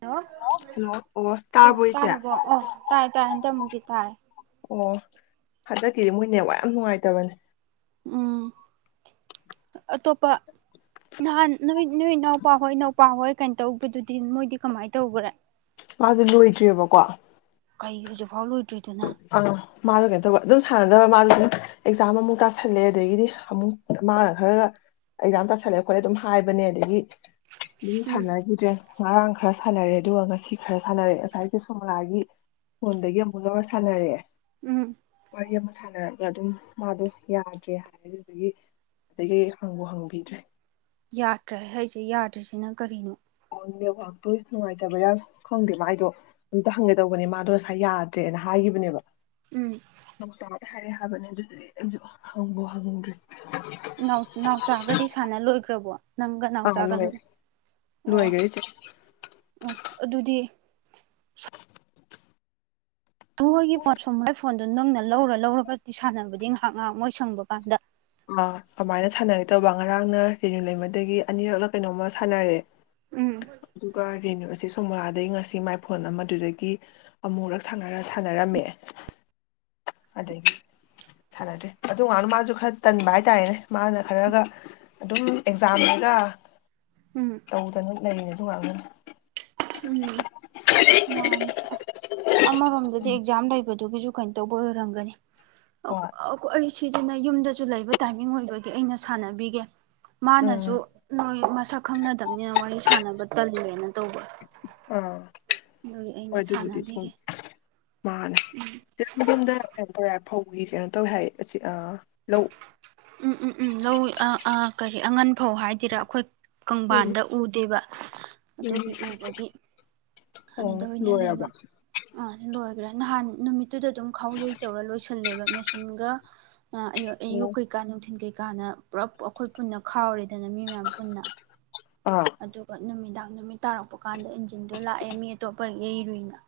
hello hello ꯑꯣ ꯇꯥꯔꯕꯣ ꯏꯆꯦ ꯇꯥꯔꯥꯕꯣ ꯑꯣ ꯇꯥꯏꯌꯦ ꯇꯥꯏꯌꯦ ꯍꯟꯇꯛ ꯃꯨꯛꯇꯤ ꯇꯥꯏ ꯑꯣ ꯍꯟꯗꯛꯀꯤꯗꯤ ꯃꯣꯏ ꯅꯦꯠꯋꯥꯛ ꯌꯥꯝ ꯅꯨꯡꯉꯥꯏ ꯇꯥꯕꯅꯦ ꯎꯝ ꯑꯇꯣꯞꯄ ꯅꯍꯥꯟ ꯅꯨꯃꯤꯠ ꯅꯣꯏ ꯏꯅꯥꯎꯄꯥ ꯍꯣꯏ ꯅꯩ ꯏꯄꯥꯎ ꯍꯣꯏ ꯀꯩꯅꯣ ꯇꯧꯕꯗꯨꯗꯤ ꯃꯣꯏꯗꯤ ꯀꯃꯥꯏ ꯇꯧꯒꯔꯦ ꯃꯥꯗꯨ ꯂꯣꯏꯗ꯭ꯔꯤ ꯑꯕꯀꯣ ꯀꯩ ꯍꯧꯖꯤꯛ ꯐꯥꯎ ꯂꯣꯏꯗ꯭ꯔꯤ ꯑꯥ ꯃꯥꯗꯣ ꯀꯩꯅꯣ ꯇꯧꯕ ꯑꯗꯨꯝ ꯁꯥꯟꯅ ꯗ ꯃꯥꯗ ꯑꯗꯨꯝ ꯑꯦꯛꯖꯥꯝ ꯑꯃꯨꯛ ꯇꯥꯁꯜꯂꯦ ꯑꯗꯒꯤꯗꯤ ꯑꯃꯨꯛ ꯃꯥꯅ ꯈꯔꯒ ꯑꯦꯛꯖꯥꯝ ꯇꯥꯁꯜꯂꯦ ꯑꯩꯈꯣꯏ ꯑꯗꯨꯝ ꯍꯥꯏꯕꯅꯦ ꯑꯗꯒꯤ ꯑꯗꯨꯝ ꯎꯝ ꯁꯥꯟꯅꯒꯤꯗ꯭ꯔꯦ ꯉꯥꯔꯥꯡ ꯈꯔ ꯁꯥꯟꯅꯔꯦ ꯑꯗꯨꯒ ꯉꯁꯤ ꯈꯔ ꯁꯥꯟꯅꯔꯦ ꯉꯁꯥꯏꯁꯨ ꯁꯣꯝꯣꯂꯥꯒꯤ ꯐꯣꯟꯗꯒꯤ ꯑꯃꯨꯛ ꯂꯧꯔ ꯁꯥꯟꯅꯔꯛꯑꯦ ꯎꯝ ꯋꯥꯔꯤ ꯑꯃ ꯁꯥꯟꯅꯔꯛꯑ ꯑꯗꯨꯝ ꯃꯥꯗꯣ ꯌꯥꯗ꯭ꯔꯦ ꯍꯥꯏꯌꯦ ꯑꯗꯒꯤ ꯍꯪꯕꯨ ꯍꯪꯒꯨꯒꯤꯗ꯭ꯔꯦ ꯌꯥꯗ꯭ꯔꯦ ꯍꯥꯏꯁꯦ ꯌꯥꯗ꯭ꯔꯤꯁꯤꯅ ꯀꯔꯤꯅꯣ ꯅꯦꯠꯋꯥꯛꯇꯨ ꯅꯨꯡꯉꯥꯏꯇꯕꯧꯔꯥ ꯈꯪꯗꯦ ꯃꯥꯏꯗꯣ ꯑꯝꯇ ꯍꯪꯒꯦ ꯇꯧꯕꯅꯦ ꯃꯥꯗꯣ ꯉꯁꯥꯏ ꯌꯥꯗ꯭ꯔꯦꯅ ꯍꯥꯏꯒꯤꯕꯅꯦꯕ ꯎꯝ ꯅꯧꯆꯥꯗ ꯍꯥꯏꯌꯣ ꯍꯥꯏꯕꯅꯤ ꯑꯗꯨꯗꯤꯒꯤ ꯑꯩꯕꯨ ꯍꯪꯕꯨ ꯍꯪꯗ꯭ꯔꯤ ꯅꯥꯎ ꯅꯥꯎꯆꯥꯒꯗꯤ ꯁꯥꯟꯅ ꯂꯣꯏꯒꯈ꯭ꯔꯕꯣ ꯅꯪꯒ ꯑꯥ ꯅꯥꯎꯆꯥꯒ ꯂꯣꯏꯔꯦ ꯑꯣ ꯂꯣꯏꯒꯔꯦ ꯏꯆꯦ ꯑꯣ ꯑꯗꯨꯗꯤ ꯇꯨ ꯑꯩꯒꯤ ꯄꯥꯠꯋꯣꯃꯂꯥꯢ ꯐꯣꯟ ꯑꯗꯨ ꯅꯪꯅ ꯂꯧꯔ ꯂꯧꯔꯒꯗꯤ ꯁꯥꯟꯅꯕꯗꯤ ꯉꯥꯏꯍꯥꯛ ꯉꯥꯏꯍꯥꯛ ꯃꯣꯏ ꯁꯪꯕ ꯀꯥꯟꯗ ꯑ ꯀꯃꯥꯏꯅ ꯁꯥꯟꯅꯒꯦ ꯇꯧꯕ ꯉꯔꯥꯡꯅ ꯔꯦꯅꯨ ꯂꯩꯃꯗꯒꯤ ꯑꯅꯤꯔꯛꯂ ꯀꯩꯅꯣꯝꯃ ꯁꯥꯟꯅꯔꯦ ꯎꯝ ꯑꯗꯨꯒ ꯔꯦꯅꯨ ꯑꯆꯤꯁ ꯎꯝꯥꯗꯒꯤ ꯉꯁꯤ ꯃꯥꯏ ꯐꯣꯟ ꯑꯃꯗꯨꯗꯒꯤ ꯑꯃꯨꯛꯔꯛ ꯁꯥꯟꯅꯔ ꯁꯥꯟꯅꯔꯝꯃꯦ ꯑꯗꯒꯤ ꯁꯥꯟꯅꯗ꯭ꯔꯦ ꯑꯗꯨ ꯑꯉꯥꯡꯗꯨ ꯃꯥꯁꯨ ꯈꯔ ꯇꯟꯕ ꯍꯥꯏ ꯇꯥꯔꯦꯅꯦ ꯃꯥꯅ ꯈꯔꯒ ꯑꯗꯨꯝ ꯑꯦꯛꯖꯥꯝꯅꯤꯅ ꯎꯝ ꯇꯧꯗꯅ ꯂꯩꯔꯦ ꯑꯗꯨ [unintelligible] ꯎꯝ ꯃꯥꯅꯦ ꯑꯃꯔꯣꯝꯗꯗꯤ ꯑꯦꯛꯖꯥꯝ ꯂꯩ ꯗꯨꯒꯤꯁꯨ ꯀꯩꯅꯣ ꯇꯧꯕ ꯑꯣꯏꯔꯝꯒꯅꯤ ꯑꯛ ꯍꯣꯏ ꯑꯈꯣ ꯑꯩ ꯁꯤꯁꯤꯅ ꯌꯨꯝꯗꯁꯨ ꯂꯩꯕ ꯇꯥꯏꯃꯤꯡ ꯑꯣꯏꯔꯒꯗꯤ ꯑꯩꯅ ꯁꯥꯟꯅꯕꯤꯒꯦ ꯎꯝ ꯃꯥꯅꯁꯨ ꯅꯣꯏ ꯃꯁꯛ ꯈꯪꯅꯗꯕꯅꯤꯅ ꯋꯥꯔꯤ ꯁꯥꯟꯅꯕ ꯇꯜꯂꯦꯅ ꯇꯧꯕ ꯑꯥ ꯑꯗꯨꯒꯤ ꯑꯩꯅ ꯑꯗꯨꯗꯤ ꯎꯝ ꯁꯥꯟꯅꯕꯤꯒꯦ ꯃꯥꯅꯦ [unintelligible] ꯐꯧꯒꯤ ꯀꯩꯅꯣ ꯇꯧꯋꯤ ꯍꯥꯏꯌꯦ ꯑꯁꯤꯗ ꯂꯧ ꯎꯝ ꯎꯝ ꯎꯝ ꯂꯧꯏ ꯑ ꯑ ꯀꯔꯤ ꯑꯉꯟ ꯐꯧ ꯍꯥꯏꯗꯣꯏꯔꯥ ꯑꯩꯈꯣꯏ ꯎꯝ ꯀꯪꯕꯥꯟꯗ ꯎꯗꯦꯕ ꯎꯝ ꯑꯗꯨꯒꯤ ꯎꯕꯒꯤ ꯑꯗꯨꯗ ꯑꯣ ꯑꯣꯏꯅ ꯂꯩꯕ ꯂꯣꯏꯔꯕ ꯑ ꯂꯣꯏ ꯔ ꯅꯍꯥꯟ ꯅꯨꯃꯤꯠꯇꯨꯗ ꯑꯗꯨꯝ ꯈꯥꯎ ꯌꯩ ꯇꯧꯔ ꯂꯣꯏꯁꯤꯜꯂꯦꯕ ꯃꯦꯆꯤꯟꯒ ꯑ ꯑꯌꯣ ꯑꯣ ꯑꯌꯨꯛ ꯅꯨꯡꯊꯤꯜ ꯀꯩꯀꯥꯅ ꯄꯨꯂꯞ ꯑꯩꯈꯣꯏ ꯄꯨꯟꯅ ꯈꯥꯎꯔꯤꯦꯗꯅ ꯃꯤ ꯃꯌꯥꯝ ꯄꯨꯟꯅ ꯑꯥ ꯑꯗꯨꯒ ꯅꯨꯃꯤꯗꯥꯡ ꯅꯨꯃꯤꯠ ꯇꯥꯔꯛꯄ ꯀꯥꯟꯗ ꯏꯟꯖꯤꯟꯗꯣ ꯂꯥꯛꯑꯦ ꯃꯤ ꯑꯇꯣꯞꯄꯒꯤ ꯃꯤꯅ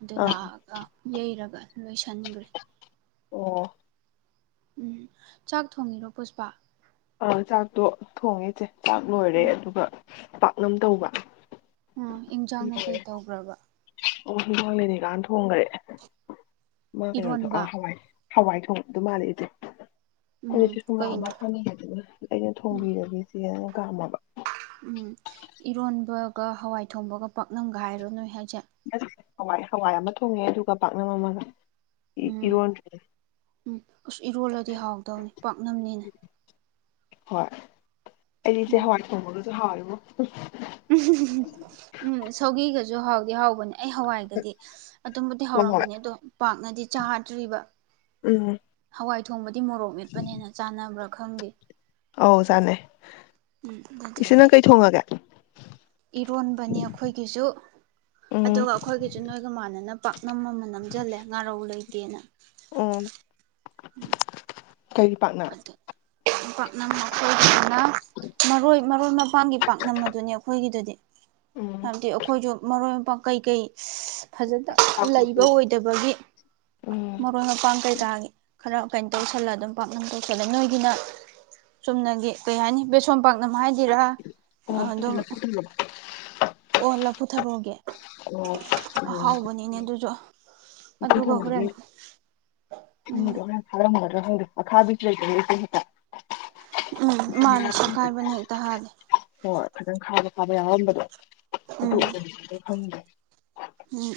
ꯑꯗꯨ ꯑꯥ ꯂꯥꯛꯑꯒ ꯌꯩꯔꯒ ꯂꯣꯏꯁꯟꯈꯒ꯭ꯔꯦ ꯑꯣ ꯎꯝ ꯆꯥꯛ ꯊꯣꯡꯉꯤꯔꯣ ꯄꯨꯁꯄꯥ ꯑ ꯆꯥꯛꯇꯣ ꯊꯣꯡꯉꯦ ꯏꯆꯦ ꯆꯥꯛ ꯂꯣꯏꯔꯦ ꯎꯝ ꯑꯗꯨꯒ ꯄꯥꯛꯅꯝ ꯇꯧꯕ ꯎꯝ ꯏꯟꯖꯥꯡꯅ ꯀꯩ ꯂꯣꯏꯔꯦ ꯇꯧꯒ꯭ꯔꯕ ꯑꯣ ꯍꯦꯟꯖꯥꯡꯡ ꯂꯤꯅꯤꯀꯥꯅ ꯊꯣꯡꯒ꯭ꯔꯦ ꯃꯥ ꯀꯩꯅꯣꯗ ꯑ ꯏꯔꯣꯟꯕ ꯍꯋꯥꯏ ꯍꯋꯥꯏ ꯊꯣꯡꯗꯨ ꯃꯥꯜꯂꯦ ꯏꯆꯦ ꯎꯝ ꯑꯩꯅꯁꯨ ꯁꯨꯝ ꯅꯍꯥꯟ ꯀꯩꯅꯣ ꯋꯥꯢ ꯈꯪꯗꯤꯉꯩꯗꯅꯦ ꯑ ꯩꯅ ꯎꯝ ꯊꯣꯡꯕꯤꯔꯒꯦ ꯏꯆꯦ ꯅꯥ ꯀꯥꯝꯃꯣꯕ ꯒ ꯍꯋꯥꯏ ꯊꯣꯡꯕꯒ ꯄꯥꯛꯅꯝꯒ ꯍꯥꯏꯔꯣ ꯅꯣꯏ ꯍꯥꯏ [unintelligible] ꯍꯋꯥꯏ ꯍꯋꯥꯏ ꯑꯃ ꯊꯣꯡꯉꯦ ꯑꯗꯨꯒ ꯄꯥꯛꯅꯝ ꯑꯃꯒ ꯎꯝ ꯏꯔꯣꯟꯗ꯭ꯔꯦ ꯎꯝ ꯑꯁ ꯏꯔꯣꯜꯂꯗꯤ ꯍꯥꯎꯗꯧꯅꯤ ꯄꯥꯛꯅꯝꯅꯤꯅ ꯍꯣꯏ ꯑꯩꯁꯦ ꯎꯝ ꯍꯋꯥꯏ ꯊꯣꯡꯕꯒꯁꯨ ꯍꯥꯎꯋꯦꯕꯣ ꯍꯝ ꯎꯝ ꯁꯧꯒꯤꯒꯁꯨ ꯍꯥꯎꯗꯤ ꯍꯥꯎꯕꯅꯦ ꯑꯩ ꯍꯋꯥꯏꯒꯗꯤ ꯑꯗꯨꯝꯕꯨꯗꯤ ꯍꯣꯏ ꯍꯣꯏ ꯍꯧꯔꯝꯒꯅꯤ ꯑꯗꯣ ꯄꯥꯝ ꯅꯗꯤ ꯆꯥꯗ꯭ꯔꯤꯕ ꯎꯝ ꯍꯥꯋꯏ ꯊꯣꯡꯕ ꯇꯤ ꯃꯣꯔꯣꯛ ꯃꯦꯠꯄꯅꯤꯅ ꯆꯥꯟꯅꯕ꯭ꯔꯥ ꯈꯪꯗꯦ ꯑꯧ ꯆꯥꯅꯩ ꯏꯆꯦ ꯅꯪ ꯀꯩ ꯊꯣꯡꯉꯒꯦ ꯏꯔꯣꯟꯕꯅꯤ ꯑꯩꯈꯣꯏꯒꯤꯁꯨ ꯎꯝ ꯑꯗꯨꯒ ꯑꯩꯈꯣꯏꯒꯤꯁꯨ ꯅꯣꯏꯒ ꯃꯥꯟꯅꯅꯕ ꯅꯝꯃ ꯅꯝꯖꯜꯂꯦ ꯉꯥꯔꯧ ꯂꯩ ꯇꯦꯟꯅ ꯎꯝ ꯎꯝ ꯀꯔꯤ ꯄꯥꯛꯅ ꯄꯥꯛꯅꯝ ꯑꯩꯈꯣꯏꯒꯤꯅ ꯃꯔꯣꯏ ꯃꯔꯣꯏ ꯃꯄꯥꯟꯒꯤ ꯄꯥꯛꯅꯝ ꯑꯗꯨꯅꯤ ꯑꯩꯈꯣꯏꯒꯤꯗꯨꯗꯤ ꯎꯝ ꯍꯥꯏꯕꯗꯤ ꯑꯩꯈꯣꯏꯗꯨ ꯃꯔꯣꯏ ꯄꯥꯛ ꯀꯩ ꯀꯩ ꯐꯖꯅ ꯄꯥꯛꯄꯤꯗꯤ ꯂꯩꯕ ꯑꯣꯏꯗꯕꯒꯤ ꯎꯝ ꯃꯔꯣꯏ ꯃꯄꯥꯡ ꯀꯩꯀꯥꯒꯤ ꯈꯔ ꯀꯩꯅꯣ ꯇꯧꯁꯜꯂꯒ ꯑꯗꯨꯝ ꯄꯥꯛꯅꯝ ꯇꯧꯁꯜꯂꯦ ꯅꯣꯏꯒꯤꯅ ꯆꯨꯝꯅꯒꯤ ꯀꯩ ꯍꯥꯏꯅꯤ ꯕꯦꯁꯣꯟ ꯄꯥꯛꯅꯝ ꯍꯥꯏꯗꯣꯏꯔꯥ ꯑꯣ ꯑꯗꯨꯗꯤ ꯑꯗꯨꯝ ꯂꯐꯨ ꯊꯣꯡꯉꯕ ꯑꯣ ꯂꯐꯨ ꯊꯔꯣ ꯑꯣ ꯎꯝ ꯑꯍꯥꯎꯕꯅꯤꯅꯦ ꯑꯗꯨꯁꯨ [unintelligible] ꯑꯗꯨꯒ ꯍꯣꯔꯦꯟ ꯎꯝ ꯈꯪꯗꯦ ꯑꯈꯥꯕꯤꯁꯨ ꯂꯩꯗꯅ ꯏꯆꯦ ꯍꯦꯛꯇ ꯎꯝ ꯃꯥꯟꯂꯦ ꯁꯈꯥꯏꯕꯅ ꯍꯦꯛꯇ ꯍꯥꯜꯂꯦ ꯐꯖꯟꯅ ꯈꯥꯕ ꯈꯥꯕ ꯌꯥꯎꯔꯝꯕꯗꯣ ꯑꯗꯨ ꯎꯝ ꯁꯤꯗꯗꯤ ꯐꯪꯗꯦ ꯎꯝ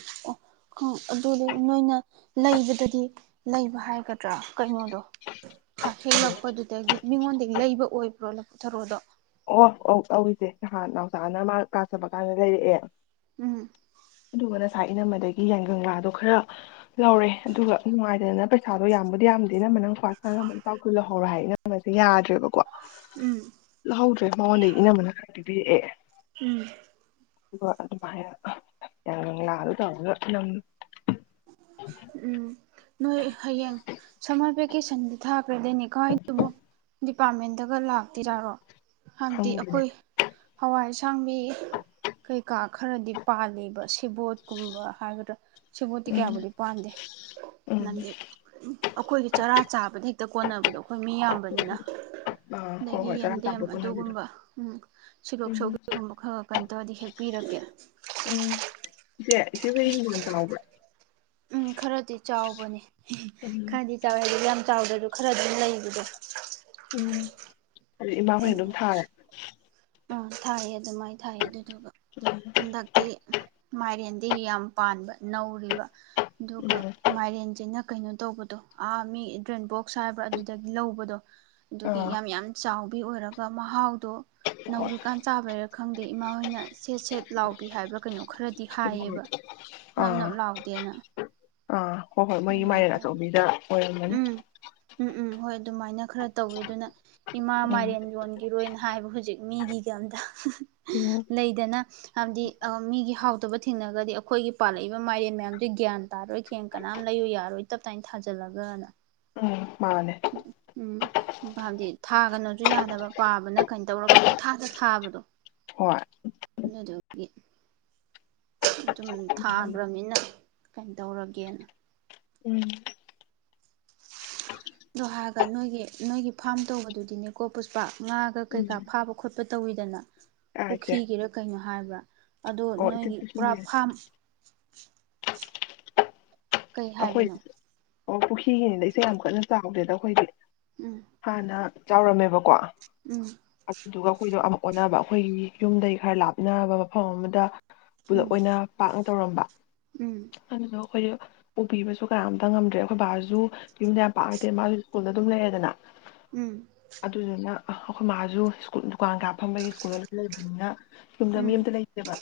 ꯑꯣ ꯑꯗꯨꯗꯤ ꯅꯣꯏꯅ ꯂꯩꯕꯗꯗꯤ ꯂꯩꯕ ꯍꯥꯏꯒꯗ꯭ꯔꯥ ꯀꯩꯅꯣꯗꯣ ꯀꯩꯊꯦꯜꯂꯛꯄꯗꯨꯗꯒꯤ ꯃꯤꯉꯣꯟꯗꯒꯤ ꯂꯩꯕ ꯑꯣꯏꯕ꯭ꯔꯣ ꯊꯥꯔꯣꯗꯥ ꯑꯣ ꯑꯣ ꯑꯩ ꯏꯁꯦ ꯅꯍꯥꯟ ꯅꯥꯎꯆꯥꯥꯅ ꯃꯥ ꯀꯥꯂ꯭ꯁ ꯆꯠꯄ ꯀꯥꯟꯗ ꯂꯩꯔꯛꯑꯦ ꯎꯝ ꯑꯗꯨꯒ ꯉꯁꯥꯏ ꯏꯅꯝꯃꯗꯒꯤ ꯌꯥꯏꯉꯪ ꯂꯥꯗꯣ ꯈꯔ ꯂꯧꯔꯦ ꯑꯗꯨꯒ ꯅꯨꯡꯉꯥꯏꯇꯗꯗꯅ ꯄꯩꯁꯥꯗꯣ ꯌꯥꯝꯕꯨꯗꯤ ꯌꯥꯝꯗꯦꯅ ꯏꯅꯃꯝꯃ ꯅꯪ ꯀꯋꯥꯆꯅꯕ ꯂꯨꯄ ꯀꯨꯟ ꯂꯧꯍꯧꯔꯣ ꯍꯥꯏꯔꯦ ꯏꯅꯝꯃꯅꯁꯨ ꯌꯗ꯭ꯔꯦꯕꯀꯣ ꯎꯝ ꯂꯍꯧꯗ꯭ꯔꯦ ꯃꯉꯣꯟꯗꯒꯤ ꯏꯅꯝꯃꯅ ꯄꯤꯕꯤꯔꯛꯑꯦ ꯎꯝ ꯑꯗꯨꯒ ꯑꯗꯨꯃꯥꯏ ꯌꯥꯏꯉꯪ ꯂꯥꯗꯣ ꯇꯧꯔꯒ ꯅꯝ ꯎꯝ ꯅꯣꯏ ꯍꯩꯌꯦꯡ ꯁꯝꯍꯥꯠꯄꯒꯤ ꯑꯩꯗꯤ ꯁꯟꯗꯦꯗ ꯊꯥꯒꯔꯗꯧꯅꯤ ꯀꯥꯏꯗꯕꯨ ꯗꯤꯄꯥ꯭ꯔꯠꯃꯦꯟꯇꯒ ꯂꯥꯛꯇ꯭ꯔꯤ ꯖꯠꯔꯣ ꯍꯥꯟꯗꯤ ꯈꯪꯗꯦꯅꯦ ꯑꯩꯈꯣꯏ ꯋꯥꯏ ꯑꯁꯥꯡꯕꯤ ꯀꯩꯀꯥ ꯈꯔꯗꯤ ꯄꯥꯜꯂꯤꯕꯁꯤ [unintelligible] ꯎꯝ ꯇꯤꯀꯌꯥꯕꯨꯗ ꯄꯥꯟꯗꯦ ꯎꯝ ꯂꯝꯗꯤ ꯑꯩꯈꯣꯏꯒꯤ ꯆꯔꯥ ꯆꯥꯕꯗꯤ ꯍꯦꯛꯇ ꯀꯣꯟꯅꯕꯗꯣ ꯑꯩꯈꯣꯏ ꯃꯤ ꯌꯥꯝꯕꯅꯤꯅ ꯑꯥ ꯍꯣꯏ ꯑꯗꯒꯤ ꯍꯣꯏ ꯆꯔꯥ ꯌꯦꯟꯗꯦꯝ ꯇꯥꯟꯕ ꯈꯣꯠꯅꯕꯤꯗꯣ ꯑꯗꯨꯒꯨꯝꯕ ꯎꯝ ꯁꯤꯜꯂꯣꯛ ꯎꯝ ꯁꯧꯒ꯭ꯔꯤꯒꯨꯝꯕ ꯈꯔ ꯈ ꯀꯩꯅꯣ ꯑꯗꯨꯗꯤ ꯍꯦꯛꯄꯤꯔꯛꯒꯦ ꯎꯝ ꯏꯆꯦ ꯏꯆꯦꯍꯣꯢꯒꯤ ꯍꯤꯡꯒꯣꯟ ꯆꯥꯎꯕ꯭ꯔꯥ ꯎꯝ ꯈꯔꯗꯤ ꯆꯥꯎꯕꯅꯦ ꯎꯝ ꯈꯔꯗꯤ ꯆꯥꯎꯋꯦ ꯍꯑꯗꯨꯛꯌꯥꯝ ꯆꯥꯎꯗ꯭ꯔꯁꯨ ꯈꯔ ꯑꯗꯨꯝ ꯂꯩꯕꯗꯣ ꯎꯝ ꯑꯗꯨꯗꯤ ꯏꯃꯥꯍꯣꯏꯅ ꯑꯗꯨꯝ ꯊꯥꯔꯦ ꯎ ꯊꯥꯏꯌꯦ ꯑ ꯑꯗꯨꯃꯥꯏꯅ ꯊꯥꯏ ꯑꯗꯨꯗꯨꯒ ꯎꯝ ꯍꯟꯗꯛꯇꯤ ꯃꯥꯏꯔꯦꯟ ꯗꯤ ꯌꯥꯝ ꯄꯥꯟꯕ ꯅꯧꯔꯤꯕ ꯑꯗꯨꯒ ꯎꯝ ꯃꯥꯏꯔꯦꯟꯖꯤꯅ ꯀꯩꯅꯣ ꯇꯧꯕꯗꯣ ꯑꯥ ꯃꯤ ꯗ꯭ꯔꯦꯟ ꯕꯣꯛꯁ ꯍꯥꯏꯕ꯭ꯔꯥ ꯑꯗꯨꯗꯒꯤ ꯂꯧꯕꯗꯣ ꯑꯗꯨꯒꯤ ꯑꯥ ꯌꯥꯝ ꯌꯥꯝ ꯆꯥꯎ ꯗꯤ ꯑꯣꯏꯔꯒ ꯃꯍꯥꯎꯗꯣ ꯍꯣꯏ ꯅꯧꯔꯤꯀꯥꯟꯆꯥꯕꯩꯔ ꯈꯪꯗꯦ ꯏꯃꯥ ꯍꯣꯏꯅ ꯁꯦꯠ ꯁꯦꯠ ꯂꯥꯎꯕꯤ ꯍꯥꯏꯕ꯭ꯔ ꯀꯩꯅꯣ ꯈꯔ ꯗꯤ ꯍꯣꯏ ꯍꯥꯏꯌꯦꯕ ꯅꯞ ꯑꯥ ꯅꯞ ꯂꯥꯎꯗꯦꯅ ꯑꯥ ꯍꯣꯏ ꯍꯣꯏ ꯃꯣꯏꯒꯤ ꯑꯗꯨꯃꯥꯏꯅ ꯃꯥꯏꯔꯦꯟ ꯇꯧꯋꯤ ꯑꯆꯧꯕꯤꯗ ꯑꯣꯢꯔꯝꯃꯅꯤ ꯎꯝ ꯎꯝ ꯎꯝ ꯍꯣꯏ ꯑꯗꯨꯃꯥꯏꯅ ꯈꯔ ꯇꯧꯏ ꯑꯗꯨꯅ ꯏꯃꯥ ꯎꯝ ꯃꯥꯢꯔꯦꯟ ꯌꯣꯟꯒꯤꯔꯣꯏꯅ ꯍꯥꯏꯕꯨ ꯍꯧꯖꯤꯛ ꯃꯤꯒꯤꯒꯝꯗ ꯍꯨꯝ ꯎꯝ ꯍꯨꯝ ꯂꯩꯗꯅ ꯍꯥꯏꯕꯗꯤ ꯃꯤꯒꯤ ꯍꯥꯎꯇꯕ ꯊꯦꯡꯅꯒꯗꯤ ꯑꯩꯈꯣꯏꯒꯤ ꯄꯥꯜꯂꯛꯏꯕ ꯃꯥꯏꯔꯦꯟ ꯃꯌꯥꯝꯁꯦ ꯒ꯭ꯌꯥꯟ ꯇꯥꯔꯣꯏ ꯈꯦꯡ ꯀꯅꯥꯝ ꯂꯩꯌꯨ ꯌꯥꯔꯣꯏ ꯇꯞ ꯇꯥꯏꯅ ꯊꯥꯖꯜꯂꯒ ꯒꯥꯅ ꯃꯥꯅꯦ ꯎꯝ ꯕꯗꯤ ꯊꯥꯒꯅꯣꯁꯨ ꯌꯥꯗꯕ ꯄꯥꯕꯅ ꯀꯩꯅꯣ ꯇꯧꯔꯒ ꯄꯨꯡ ꯊꯥꯥꯗ ꯊꯥꯕꯗꯣ ꯍꯣꯏ ꯑꯗꯨꯒꯤ ꯑꯗꯨꯝ ꯃꯥꯅꯦ ꯊꯥꯒ꯭ꯔꯃꯤꯅ ꯀꯩꯅꯣ ꯇꯧꯔꯒꯦꯅ ꯎꯝ ꯑꯗꯨ ꯍꯥꯏꯥꯔꯒ ꯅꯣꯏꯒꯤ ꯅꯣꯏꯒꯤ ꯐꯥꯔꯝ ꯇꯧꯕꯗꯨꯗꯤꯅꯦꯀꯣ ꯄꯨꯁꯄꯥ ꯉꯥꯒ ꯎꯝ ꯀꯩꯀꯥ ꯐꯥꯕ ꯈꯣꯠꯄ ꯇꯧꯋꯤꯗꯅ ꯑꯥ ꯏꯆꯦ ꯄꯨꯈꯤꯒꯤꯔ ꯀꯩꯅꯣ ꯍꯥꯏꯕ ꯑꯗꯣ ꯑꯣ ꯏꯆꯦ ꯅꯣꯏꯒꯤ ꯄꯨꯔꯥ ꯑꯩꯈꯣꯏ ꯐꯥꯝ [unintelligible] ꯀꯩ ꯍꯥꯏꯕꯅꯣ ꯑꯣ ꯄꯨꯈ꯭ꯔꯤꯒꯤ ꯌꯥꯝ ꯀꯟꯅ ꯆꯥꯎꯗꯦꯗ ꯑꯩꯈꯣꯏꯗꯤ ꯎꯝ ꯐꯅ ꯆꯥꯎꯔꯝꯃꯦꯕꯀꯣ ꯎꯝ ꯑꯗꯨꯗꯨꯒ ꯑꯩꯈꯣꯏꯗꯣ ꯑꯃꯨꯛ ꯑꯣꯅꯕ ꯑꯈꯣꯏ ꯌꯨꯝꯗꯩꯩ ꯈꯔꯥ ꯂꯥꯞꯅꯕ ꯃꯥꯐꯝ ꯑꯃꯗ ꯄꯨꯂꯞ ꯑꯣꯏꯅ ꯄꯥꯛꯅ ꯇꯧꯔꯝꯕ ꯎꯝ [unintelligible] ꯄꯨꯄꯤꯕꯁꯨ ꯀꯅꯥꯝꯇ ꯉꯝꯗ꯭ꯔꯦ ꯑꯩꯈꯣꯏ ꯕꯥꯖꯨ ꯌꯨꯝꯗ ꯌꯥꯝ ꯄꯥꯛꯅ ꯂꯩꯇꯦ ꯃꯥꯁꯨ ꯁ꯭ꯀꯨꯜꯗ ꯑꯗꯨꯝ ꯂꯩꯔꯦꯗꯅ ꯎꯝ ꯑ ꯑꯩꯈꯣꯏ ꯃꯥꯁꯨ ꯁ꯭ꯀꯨꯜ ꯀꯥꯋꯥꯡ ꯀꯥ ꯐꯝꯕꯒꯤ ꯁ꯭ꯀꯨꯜꯗ ꯂꯣꯏꯟ ꯂꯩꯕꯅꯤꯅ ꯌꯨꯝꯗ ꯃꯤ ꯎꯝ ꯑꯝꯇ ꯂꯩꯇꯦꯕ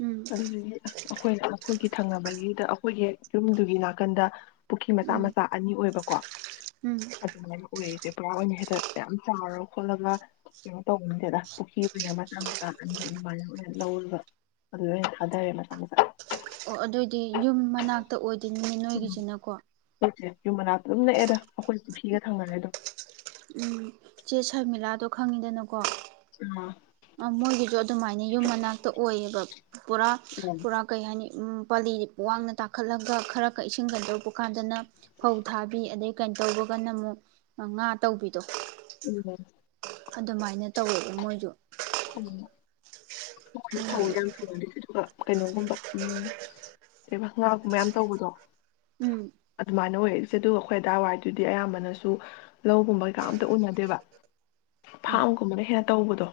ꯎꯝ ꯎꯝ ꯑꯗꯨꯗꯨꯒꯤ ꯑꯩꯈꯣꯏ ꯑꯩꯈꯣꯏꯒꯤ ꯊꯪꯅꯕꯒꯤꯗ ꯍꯨꯏꯌꯦ ꯌꯨꯝꯗꯨꯒꯤ ꯅꯥꯀꯟꯗ ꯄꯨꯈ꯭ꯔꯤ ꯃꯆꯥ ꯎꯝ ꯃꯆꯥ ꯑꯅꯤ ꯑꯣꯏꯕꯀꯣ ꯎꯝ ꯑꯗꯨꯃꯥꯏꯅ ꯑꯣꯏꯔꯤꯁꯦ ꯄꯨꯔꯥ ꯑꯣꯏꯅ ꯍꯦꯛ ꯇ ꯑꯗꯨꯗ ꯌꯥꯝ ꯆꯥꯎꯔꯒ ꯈꯣꯠꯂꯒ ꯀꯩꯅꯣ ꯇꯧꯕꯝ ꯅꯠꯇꯦꯗ ꯄꯨꯈ꯭ꯔꯤ ꯑꯣꯏꯅ ꯃꯆꯥ ꯃꯆꯥ ꯑꯅꯤ ꯑꯗꯨꯃꯥꯏꯅ ꯑꯣꯏꯅ ꯂꯧꯔꯒ ꯑꯗꯨꯗ ꯑꯣꯏꯅ ꯊꯥꯗꯔꯦ ꯃꯆꯥ ꯃꯆꯥ ꯑꯣ ꯑꯗꯨꯑꯣꯏꯗꯤ ꯌꯨꯝ ꯃꯅꯥꯛꯇ ꯑꯣꯏ ꯇꯤꯟ ꯅꯤ ꯅꯣꯏꯒꯤꯁꯤꯅ ꯀꯣ ꯁꯦ ꯌꯨꯝ ꯃꯅꯥꯛꯇ ꯑꯗꯨꯝ ꯅꯛꯑꯦꯗ ꯑꯩꯈꯣꯏ ꯄꯨꯈꯤꯒ ꯊꯪꯅꯔꯦ ꯑꯗꯨꯝ ꯎꯝ ꯆꯦ ꯁꯔꯃꯤꯂꯥꯗꯣ ꯈꯪꯉꯤꯗꯅꯀꯣ ꯑꯥ ꯑ ꯃꯣꯏꯒꯤꯗꯣ ꯑꯗꯨꯃꯥꯏꯅ ꯌꯨꯝ ꯃꯅꯥꯛꯇ ꯑꯣꯏꯌꯦꯕ ꯄꯨꯔꯥ ꯄꯨꯔꯥ ꯀꯩ ꯍꯥꯏꯅꯤ ꯎ ꯄꯥꯂꯤ ꯋꯥꯡꯅ ꯇꯥꯈꯠꯂꯒ ꯈꯔ ꯈꯔ ꯏꯁꯤꯡ ꯀꯩꯅꯣ ꯇꯧꯕ ꯀꯥꯟꯗꯅ ꯐꯧ ꯊꯥꯕꯤ ꯑꯗꯩ ꯀꯩꯅꯣ ꯇꯧꯕꯒꯅ ꯑꯃꯨꯛ ꯉꯥ ꯇꯧꯕꯤꯗꯣ [unintelligible] ꯑꯗꯨꯃꯥꯏꯅ ꯇꯧꯋꯦꯕ ꯃꯣꯏꯁꯨ ꯎꯝ ꯎꯝ [unintelligible] ꯀꯩꯅꯣꯒꯨꯝꯕ ꯎꯟ ꯀꯩꯑꯕꯥ ꯉꯥꯒꯨꯝꯕ ꯌꯥꯝ ꯇꯧꯕꯗꯣ ꯎꯝ ꯑꯗꯨꯃꯥꯏ ꯑꯣꯏꯔꯤꯁꯦ ꯑꯗꯨꯒꯥ ꯑꯈꯣꯏ ꯑꯗꯥꯏꯋꯥꯏ ꯗꯨꯗꯤ ꯑꯌꯥꯝꯕꯅꯥꯁꯨ ꯂꯧ ꯒꯨꯝꯕ ꯀꯩꯀꯥ ꯑꯝꯇ ꯎꯅꯥꯗꯦꯕꯥ ꯐꯥꯝ ꯑꯦ ꯒꯨꯝꯕꯥꯟ ꯍꯦꯟꯅꯥ ꯇꯧꯕꯥꯗꯣ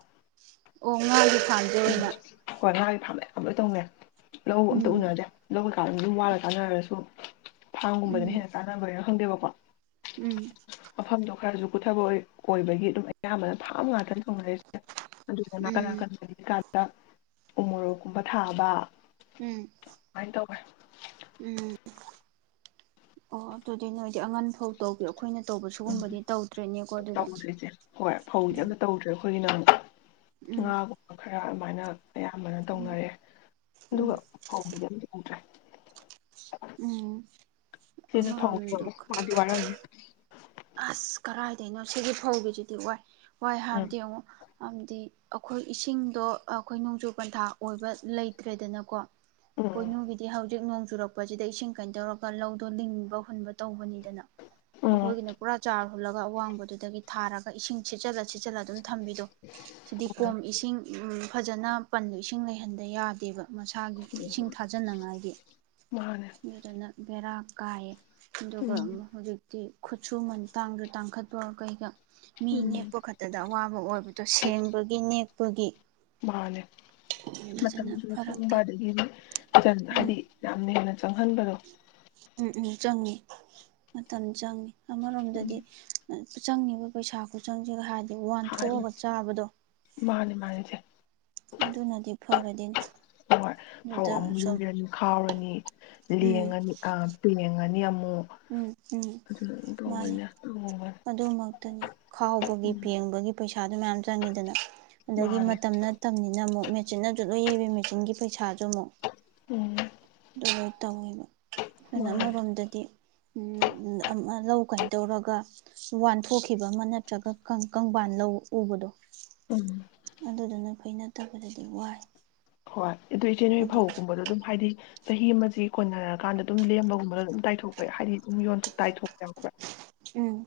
ꯑꯗꯨ ꯊꯥꯟ [unintelligible] ꯎꯝ ꯍꯣꯏ ꯉꯥꯒꯤ ꯐꯥꯝꯟ ꯃꯌꯥꯝ ꯂꯣꯏ ꯇꯧꯅ ꯂꯧ ꯑꯝꯇ ꯎꯝ ꯎꯅꯗꯦ ꯂꯧ ꯀꯩꯀꯥ ꯑꯗꯨꯝ ꯑꯗꯨꯝ ꯋꯥꯟꯂꯒ ꯆꯥꯟꯅꯔꯁꯨ ꯐꯥꯝꯒꯨꯝꯕꯗꯅ ꯎꯝ ꯍꯦꯟꯅ ꯆꯥꯅꯕꯩꯏꯔ ꯈꯪꯗꯦꯕꯀꯣ ꯎꯝ ꯃꯐꯝꯗꯣ ꯈꯔꯁꯨ ꯀꯨꯊꯕ ꯑꯣꯏꯕꯒꯤ ꯑꯗꯨꯝ ꯑꯌꯥꯝꯕꯅ ꯐꯥꯝ ꯉꯥꯛꯇꯅꯤ ꯇꯧꯅꯔꯤꯁꯦ ꯑꯗꯨꯗꯨꯅ ꯅꯥꯀꯟ ꯎꯝ ꯅꯥꯀꯟꯀꯗ ꯎ ꯃꯣꯔꯣꯛꯀꯨꯝꯕ ꯊꯥꯕ ꯎꯝ ꯀꯃꯥꯏꯅ ꯇꯧꯋꯦ ꯎꯝ ꯑꯣ ꯑꯗꯨꯗꯤ ꯅꯣꯏꯗꯤ ꯑꯉꯟ ꯐꯧ ꯇꯧꯕꯤ ꯑꯩꯈꯣꯏꯅ ꯇꯧꯕ ꯎꯝ ꯁꯤꯒꯨꯝꯕꯗꯤ ꯇꯧꯗ꯭ꯔꯦꯅꯦꯀꯣ ꯑꯗꯨꯗꯤ ꯇꯧꯗ꯭ꯔꯤꯁꯦ ꯍꯣꯏ ꯐꯧꯗꯤ ꯎꯝ ꯑꯝꯇ ꯇꯧꯗ꯭ꯔꯦ ꯑꯩꯈꯣꯏꯒꯤꯅꯥꯅ ꯑꯃꯨꯛ ꯎꯝ ꯉꯥꯒꯨꯝꯕ ꯈꯔ ꯃꯥꯏꯅ ꯑꯌꯥꯝꯕꯅ ꯎꯝ ꯇꯧꯅꯔꯑꯦ ꯎꯝ ꯑꯗꯨꯒ ꯐꯥꯎꯒꯤꯗꯤ ꯑꯝꯇ ꯎꯗ꯭ꯔꯦ ꯎꯝ ꯁꯤꯅ ꯑꯃꯔꯣꯝꯗ ꯐꯧꯁꯨꯕ ꯋꯥꯗꯤ ꯋꯥꯔꯝꯅꯤ ꯑꯁ ꯀꯗꯥꯥꯏꯗꯩꯅꯣ ꯁꯤꯒꯤ ꯐꯧꯒꯤꯁꯤꯗꯤ ꯋꯥꯏ ꯋꯥꯏ ꯎꯝ ꯍꯥꯏꯕꯗꯤ ꯑꯃꯨꯛ ꯑꯃꯗꯤ ꯑꯩꯈꯣꯏ ꯏꯁꯤꯡꯗꯣ ꯑꯩꯈꯣꯏ ꯅꯣꯡꯖꯨ ꯄꯟꯊꯥ ꯑꯣꯏꯕ ꯂꯩꯇ꯭ꯔꯦꯗꯅꯀꯣ ꯎꯝ ꯄꯣꯏꯅꯣꯒꯤꯗꯤ ꯍꯧꯖꯤꯛ ꯇꯤꯛ ꯅꯣꯡ ꯆꯨꯔꯛꯄꯁꯤꯗ ꯏꯁꯤꯡ ꯀꯩꯅ ꯇꯧꯔꯒ ꯂꯧꯗꯣ ꯂꯤꯡꯕ ꯍꯨꯟꯕ ꯇꯧꯕꯅꯤ ꯎꯝ ꯑꯩꯈꯣꯏꯒꯤꯅ ꯆꯥꯔ ꯍꯨꯜꯂꯒ ꯑꯋꯥꯡꯕꯗꯨꯗꯒꯤ ꯊꯥꯔꯒ ꯏꯁꯤꯡ ꯁꯤꯠꯆꯂ ꯁꯤꯠꯆꯜꯂ ꯑꯗꯨꯝ ꯊꯝꯕꯤꯗꯣ ꯁꯤꯗꯤ ꯎꯝ ꯎꯝ ꯀꯣꯝ ꯏꯁꯤꯡ ꯎꯝ ꯐꯖꯅ ꯄꯟ ꯏꯁꯤꯡ ꯂꯩꯍꯟꯗꯦ ꯌꯥꯗꯦꯕ ꯃꯁꯥꯒꯤ ꯏꯁꯤꯡ ꯊꯥꯖꯅꯉꯥꯏꯒꯤ ꯃꯥꯅꯦ ꯑꯗꯨꯗꯅ ꯕꯦꯔꯥ ꯀꯥꯏꯌꯦ ꯑꯗꯨꯒ ꯎꯝ ꯍꯧꯖꯤꯛ ꯈꯨꯠ ꯁꯨꯃꯟ ꯇꯥꯡꯗ ꯇꯥꯡꯈꯠꯄ ꯀꯩꯒ ꯃꯤ ꯎꯝ ꯅꯦꯛꯄ ꯈꯛꯇꯗ ꯑꯋꯥꯕ ꯑꯣꯏꯕꯗꯣ ꯁꯦꯡꯕꯒꯤ ꯅꯦꯛ [unintelligible] ꯃꯥꯟꯅꯦ ꯃꯇꯝꯁꯨ ꯐꯔꯛ ꯇꯥꯏ ꯁꯪꯕꯗꯒꯤꯗꯤ ꯎꯝ ꯍꯥꯏꯗꯤ ꯌꯥꯝꯅ ꯍꯦꯟꯅ ꯆꯪꯍꯟꯕꯗꯣ ꯆꯪꯏꯤ ꯃꯇꯝ ꯆꯪꯏ ꯎꯝ ꯑꯃꯔꯣꯝꯗꯗꯤ ꯆꯪꯉꯤꯕ ꯄꯩꯁꯥ ꯈꯨꯆꯪ ꯁꯤꯒ ꯍꯥꯏꯗꯤ ꯍꯥꯏꯕ ꯋꯥꯟꯊꯣꯛꯑꯒ ꯆꯥꯕꯗꯣ ꯃꯥꯅꯦ ꯃꯥꯅꯦ ꯏꯆꯦ ꯑꯗꯨꯅꯗꯤ ꯐꯔꯗꯤꯅꯦ ꯍꯣꯏ ꯐꯧ ꯑꯃꯨꯛ ꯌꯨꯡꯑꯅꯤ ꯈꯥꯎꯔꯅꯤ ꯎꯝ ꯂꯦꯉꯑꯅꯤ ꯑ ꯄꯤ [unintelligible] ꯎꯝ ꯎꯝ ꯃꯥꯅꯦ ꯇꯧꯕꯅꯦ ꯇꯧꯕꯅꯦ ꯑꯗꯨꯃꯛ ꯑꯗꯨꯅꯤ ꯈꯥꯎꯕꯒꯤ ꯎꯝ ꯄꯦꯡꯕꯒꯤ ꯄꯩꯁꯥ ꯄꯩꯁꯥꯗꯨ ꯃꯌꯥꯝ ꯆꯪꯉꯤꯗꯅ ꯑꯗꯒꯤ ꯃꯥꯅꯦ ꯃꯇꯝ ꯅꯠ꯭ꯇꯝꯅꯤꯅ ꯑꯃꯨꯛ ꯃꯦꯆꯤꯟꯅꯖꯨ ꯂꯣꯏꯕꯩ ꯃꯦꯆꯤꯟꯒꯤ ꯄꯩꯁꯥ [unintelligible] ꯎꯝ ꯗꯨ ꯂꯣꯏꯇꯧꯅꯤꯕ ꯀꯩꯅ ꯃꯥꯅꯦ ꯑꯃꯔꯣꯝꯗꯗꯤ ꯎꯝ ꯑꯝ ꯂꯧ ꯀꯩꯅꯣ ꯇꯧꯔꯒ ꯋꯥꯟꯊꯣꯛꯈꯤꯕ ꯑꯃ ꯅꯠꯇ꯭ꯔꯒ ꯀꯪ ꯀꯪꯕꯥꯟ ꯂꯧ ꯎꯕꯗꯣ ꯎꯝ ꯑꯗꯨꯗꯨꯅ ꯐꯩ ꯅꯠ ꯐꯠꯇꯕꯗꯗꯤ ꯋꯥꯏ ꯍꯣꯏ ꯑꯗꯨ ꯏꯆꯦ ꯅꯣꯏ ꯑꯗꯨ ꯐꯧ ꯒꯨꯝꯕꯗꯣ ꯑꯗꯨꯝ ꯍꯥꯏꯗꯤ ꯆꯍꯤ ꯑꯃꯁꯤ ꯀꯣꯟꯅꯔꯀꯥꯟꯗ ꯑꯗꯨꯝ ꯂꯦꯝꯕꯒꯨꯝꯕꯗ ꯑꯗꯨꯝ ꯇꯥꯏꯊꯣꯛꯄ ꯌꯥ ꯍꯥꯏꯗꯤ ꯑꯗꯨꯝ ꯌꯣꯟ ꯇꯥꯏꯊꯣꯛꯄ ꯈꯣꯏ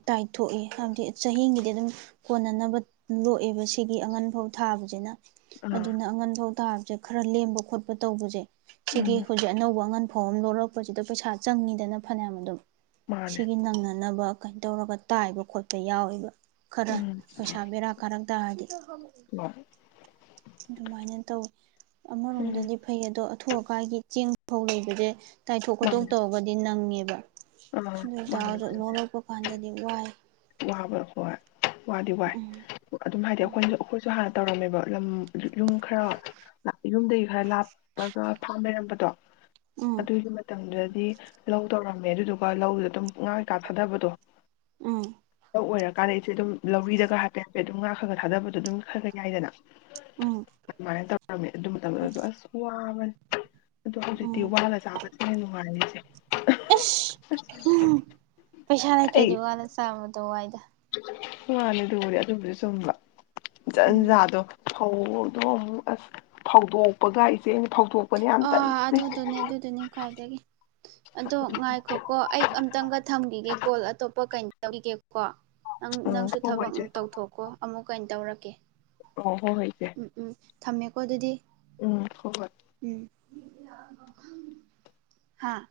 ꯇꯥꯏꯊꯣꯛꯏ ꯍꯥꯏꯕꯗꯤ ꯆꯍꯤꯒꯤꯗꯤ ꯑꯗꯨꯝ ꯀꯣꯟꯅꯅꯕ ꯂꯣꯛꯑꯦꯕ ꯁꯤꯒꯤ ꯑꯉꯟ ꯐꯥꯎ ꯊꯥꯕꯁꯤꯅ ꯑꯥ ꯑꯗꯨꯅ ꯑꯉꯟ ꯐꯥꯎ ꯊꯥ ꯈꯔ ꯂꯦꯝꯕ ꯈꯣꯠꯄ ꯇꯧꯕꯁꯦ ꯁꯤꯗꯤ ꯎꯝ ꯍꯧꯖꯤꯛ ꯑꯅꯧꯕ ꯑꯉꯟ ꯐꯥꯎ ꯑꯃ ꯂꯧꯔꯛꯄꯁꯤꯗ ꯄꯩꯁꯥ ꯆꯪꯉꯤꯗꯅ ꯐꯅꯌꯥꯝ ꯑꯗꯨꯝ ꯃꯥꯅꯦ ꯁꯤꯒꯤ ꯅꯪꯅꯅꯕ ꯀꯩ ꯇꯧꯔꯒ ꯇꯥꯏꯕ ꯈꯣꯠꯄ ꯌꯥꯎꯋꯦꯕ ꯈꯔ ꯎꯝ ꯄꯩꯁꯥ ꯕꯦꯔꯥ ꯀꯔꯝ ꯇꯥꯔꯗꯤ ꯍꯣꯏ [unintelligible] ꯑꯗꯨꯃꯥꯏꯅ ꯇꯧꯏ ꯎꯝ ꯑꯃꯔꯣꯝꯗꯗꯤ ꯐꯩ ꯑꯗꯣ ꯑꯊꯨ ꯑꯀꯥꯏꯒꯤ ꯆꯦꯡ ꯐꯧ ꯂꯩꯕꯁꯦ ꯇꯥꯏꯊꯣꯛ ꯈꯣꯠꯇꯣꯛ ꯃꯥꯅꯦ ꯇꯧꯔꯒꯗꯤ ꯅꯪꯉꯦꯕ ꯑꯥ ꯑꯗꯨ ꯃꯥꯅꯦ ꯑꯣꯏꯇꯥꯔꯁꯨ ꯂꯣꯛ ꯂꯣꯛꯄ ꯃꯄꯥꯟꯗꯗꯤ ꯋꯥꯏ ꯍꯥꯕꯔ ꯍꯣꯏ ꯋꯥꯗꯤ ꯋꯥꯏ ꯎꯝ ꯑꯗꯨꯝ ꯍꯥꯏꯗꯤ ꯎꯝ ꯑꯩꯈꯣꯏ ꯑꯩꯈꯣꯏꯁꯨ ꯍꯥꯟꯅ ꯇꯧꯔꯝꯃꯦꯕ ꯂꯝ ꯌꯨꯝ ꯈꯔ ꯌꯨꯝꯗꯒꯤ ꯈꯔ ꯂꯥꯞꯄꯒ ꯐꯧꯅꯔꯝꯕꯗꯣ ꯎꯝ ꯑꯗꯨꯏꯁꯨ ꯃꯇꯝ ꯗꯨꯗꯩ ꯂꯧ ꯇꯧꯔꯝꯃꯦ ꯑꯗꯨꯗꯨꯒ ꯂꯧꯗꯨꯗ ꯑꯗꯨꯝ ꯉꯥ ꯀꯩꯀꯥ ꯊꯥꯗꯕꯗꯣ ꯎꯝ ꯂꯧ ꯑꯣꯏꯔꯀꯥꯟꯗ ꯏꯆꯦ ꯑꯗꯨꯝ ꯂꯧꯔꯤꯗꯒ ꯍꯥꯏꯐꯦ ꯍꯥꯏꯐꯦꯠ ꯑꯗꯨꯝ ꯉꯥ ꯈꯔ ꯈꯔꯒ ꯊꯥꯗꯕꯗꯣ ꯑꯗꯨꯝ ꯈꯔ ꯈ ꯌꯥꯏꯗꯅ ꯎꯝ ꯑꯗꯨꯃꯥꯏꯅ ꯇꯧꯔꯝꯃꯦ ꯑꯗꯨ ꯃꯇꯝꯗꯨꯗꯁꯨ ꯑꯁ ꯋꯥꯕꯅꯦ ꯑꯗꯣ ꯍꯧꯖꯤꯛꯇꯤ ꯎꯝ ꯋꯥꯠꯂꯒ ꯆꯥꯕꯁꯤꯁ ꯍꯦꯟꯅ ꯅꯨꯡꯉꯥꯏꯔꯤꯁꯦ ꯏꯁ ꯄꯩꯁꯥ ꯂꯩꯇꯗꯤ ꯋꯥꯏ ꯆꯥꯝꯕꯅꯤ ꯇꯋꯥꯏꯗ ꯃꯥꯅꯤ ꯑꯗꯨꯔ ꯑꯗꯨꯕꯨꯗꯤ ꯆꯨꯝꯕ ꯎꯝ ꯖꯟꯖꯥꯗꯣ ꯐꯧꯗꯣ ꯑꯃꯨꯛ ꯐꯧꯗꯣ ꯄ ꯑꯗꯨꯋꯥꯏ ꯑꯩꯅ ꯐꯧꯗꯣꯛꯄꯅꯦ ꯌꯥꯟꯅ ꯑꯥ ꯑꯗꯨꯗꯨꯅꯦ ꯑꯗꯨꯗꯨꯅꯦ ꯈ꯭ꯋꯥꯏꯗꯒꯤ ꯑꯗꯣ ꯉꯥꯏꯈꯣ ꯀꯣ ꯑꯩ ꯑꯝꯇꯪꯒ ꯊꯝꯈꯤꯒꯦ ꯀꯣꯜ ꯑꯇꯣꯞꯄ ꯀꯩꯅꯣ [unintelligible] ꯅꯪ ꯎꯝ ꯅꯪꯁꯨ ꯍꯣ ꯍꯣꯏ ꯊꯕꯛ ꯏꯆꯦ ꯎꯝ ꯇꯧꯊꯣꯛꯀꯣ ꯑꯃꯨꯛ ꯀꯩ ꯇꯧꯔꯛꯀꯦ ꯑꯣ ꯍꯣ ꯍꯣꯏ ꯏꯆꯦ ꯎꯝ ꯎꯝ ꯊꯝꯃꯦꯀꯣ ꯑꯗꯨꯗꯤ ꯎꯝ ꯍꯣ ꯍꯣꯏ ꯎꯝ ꯍꯥꯥ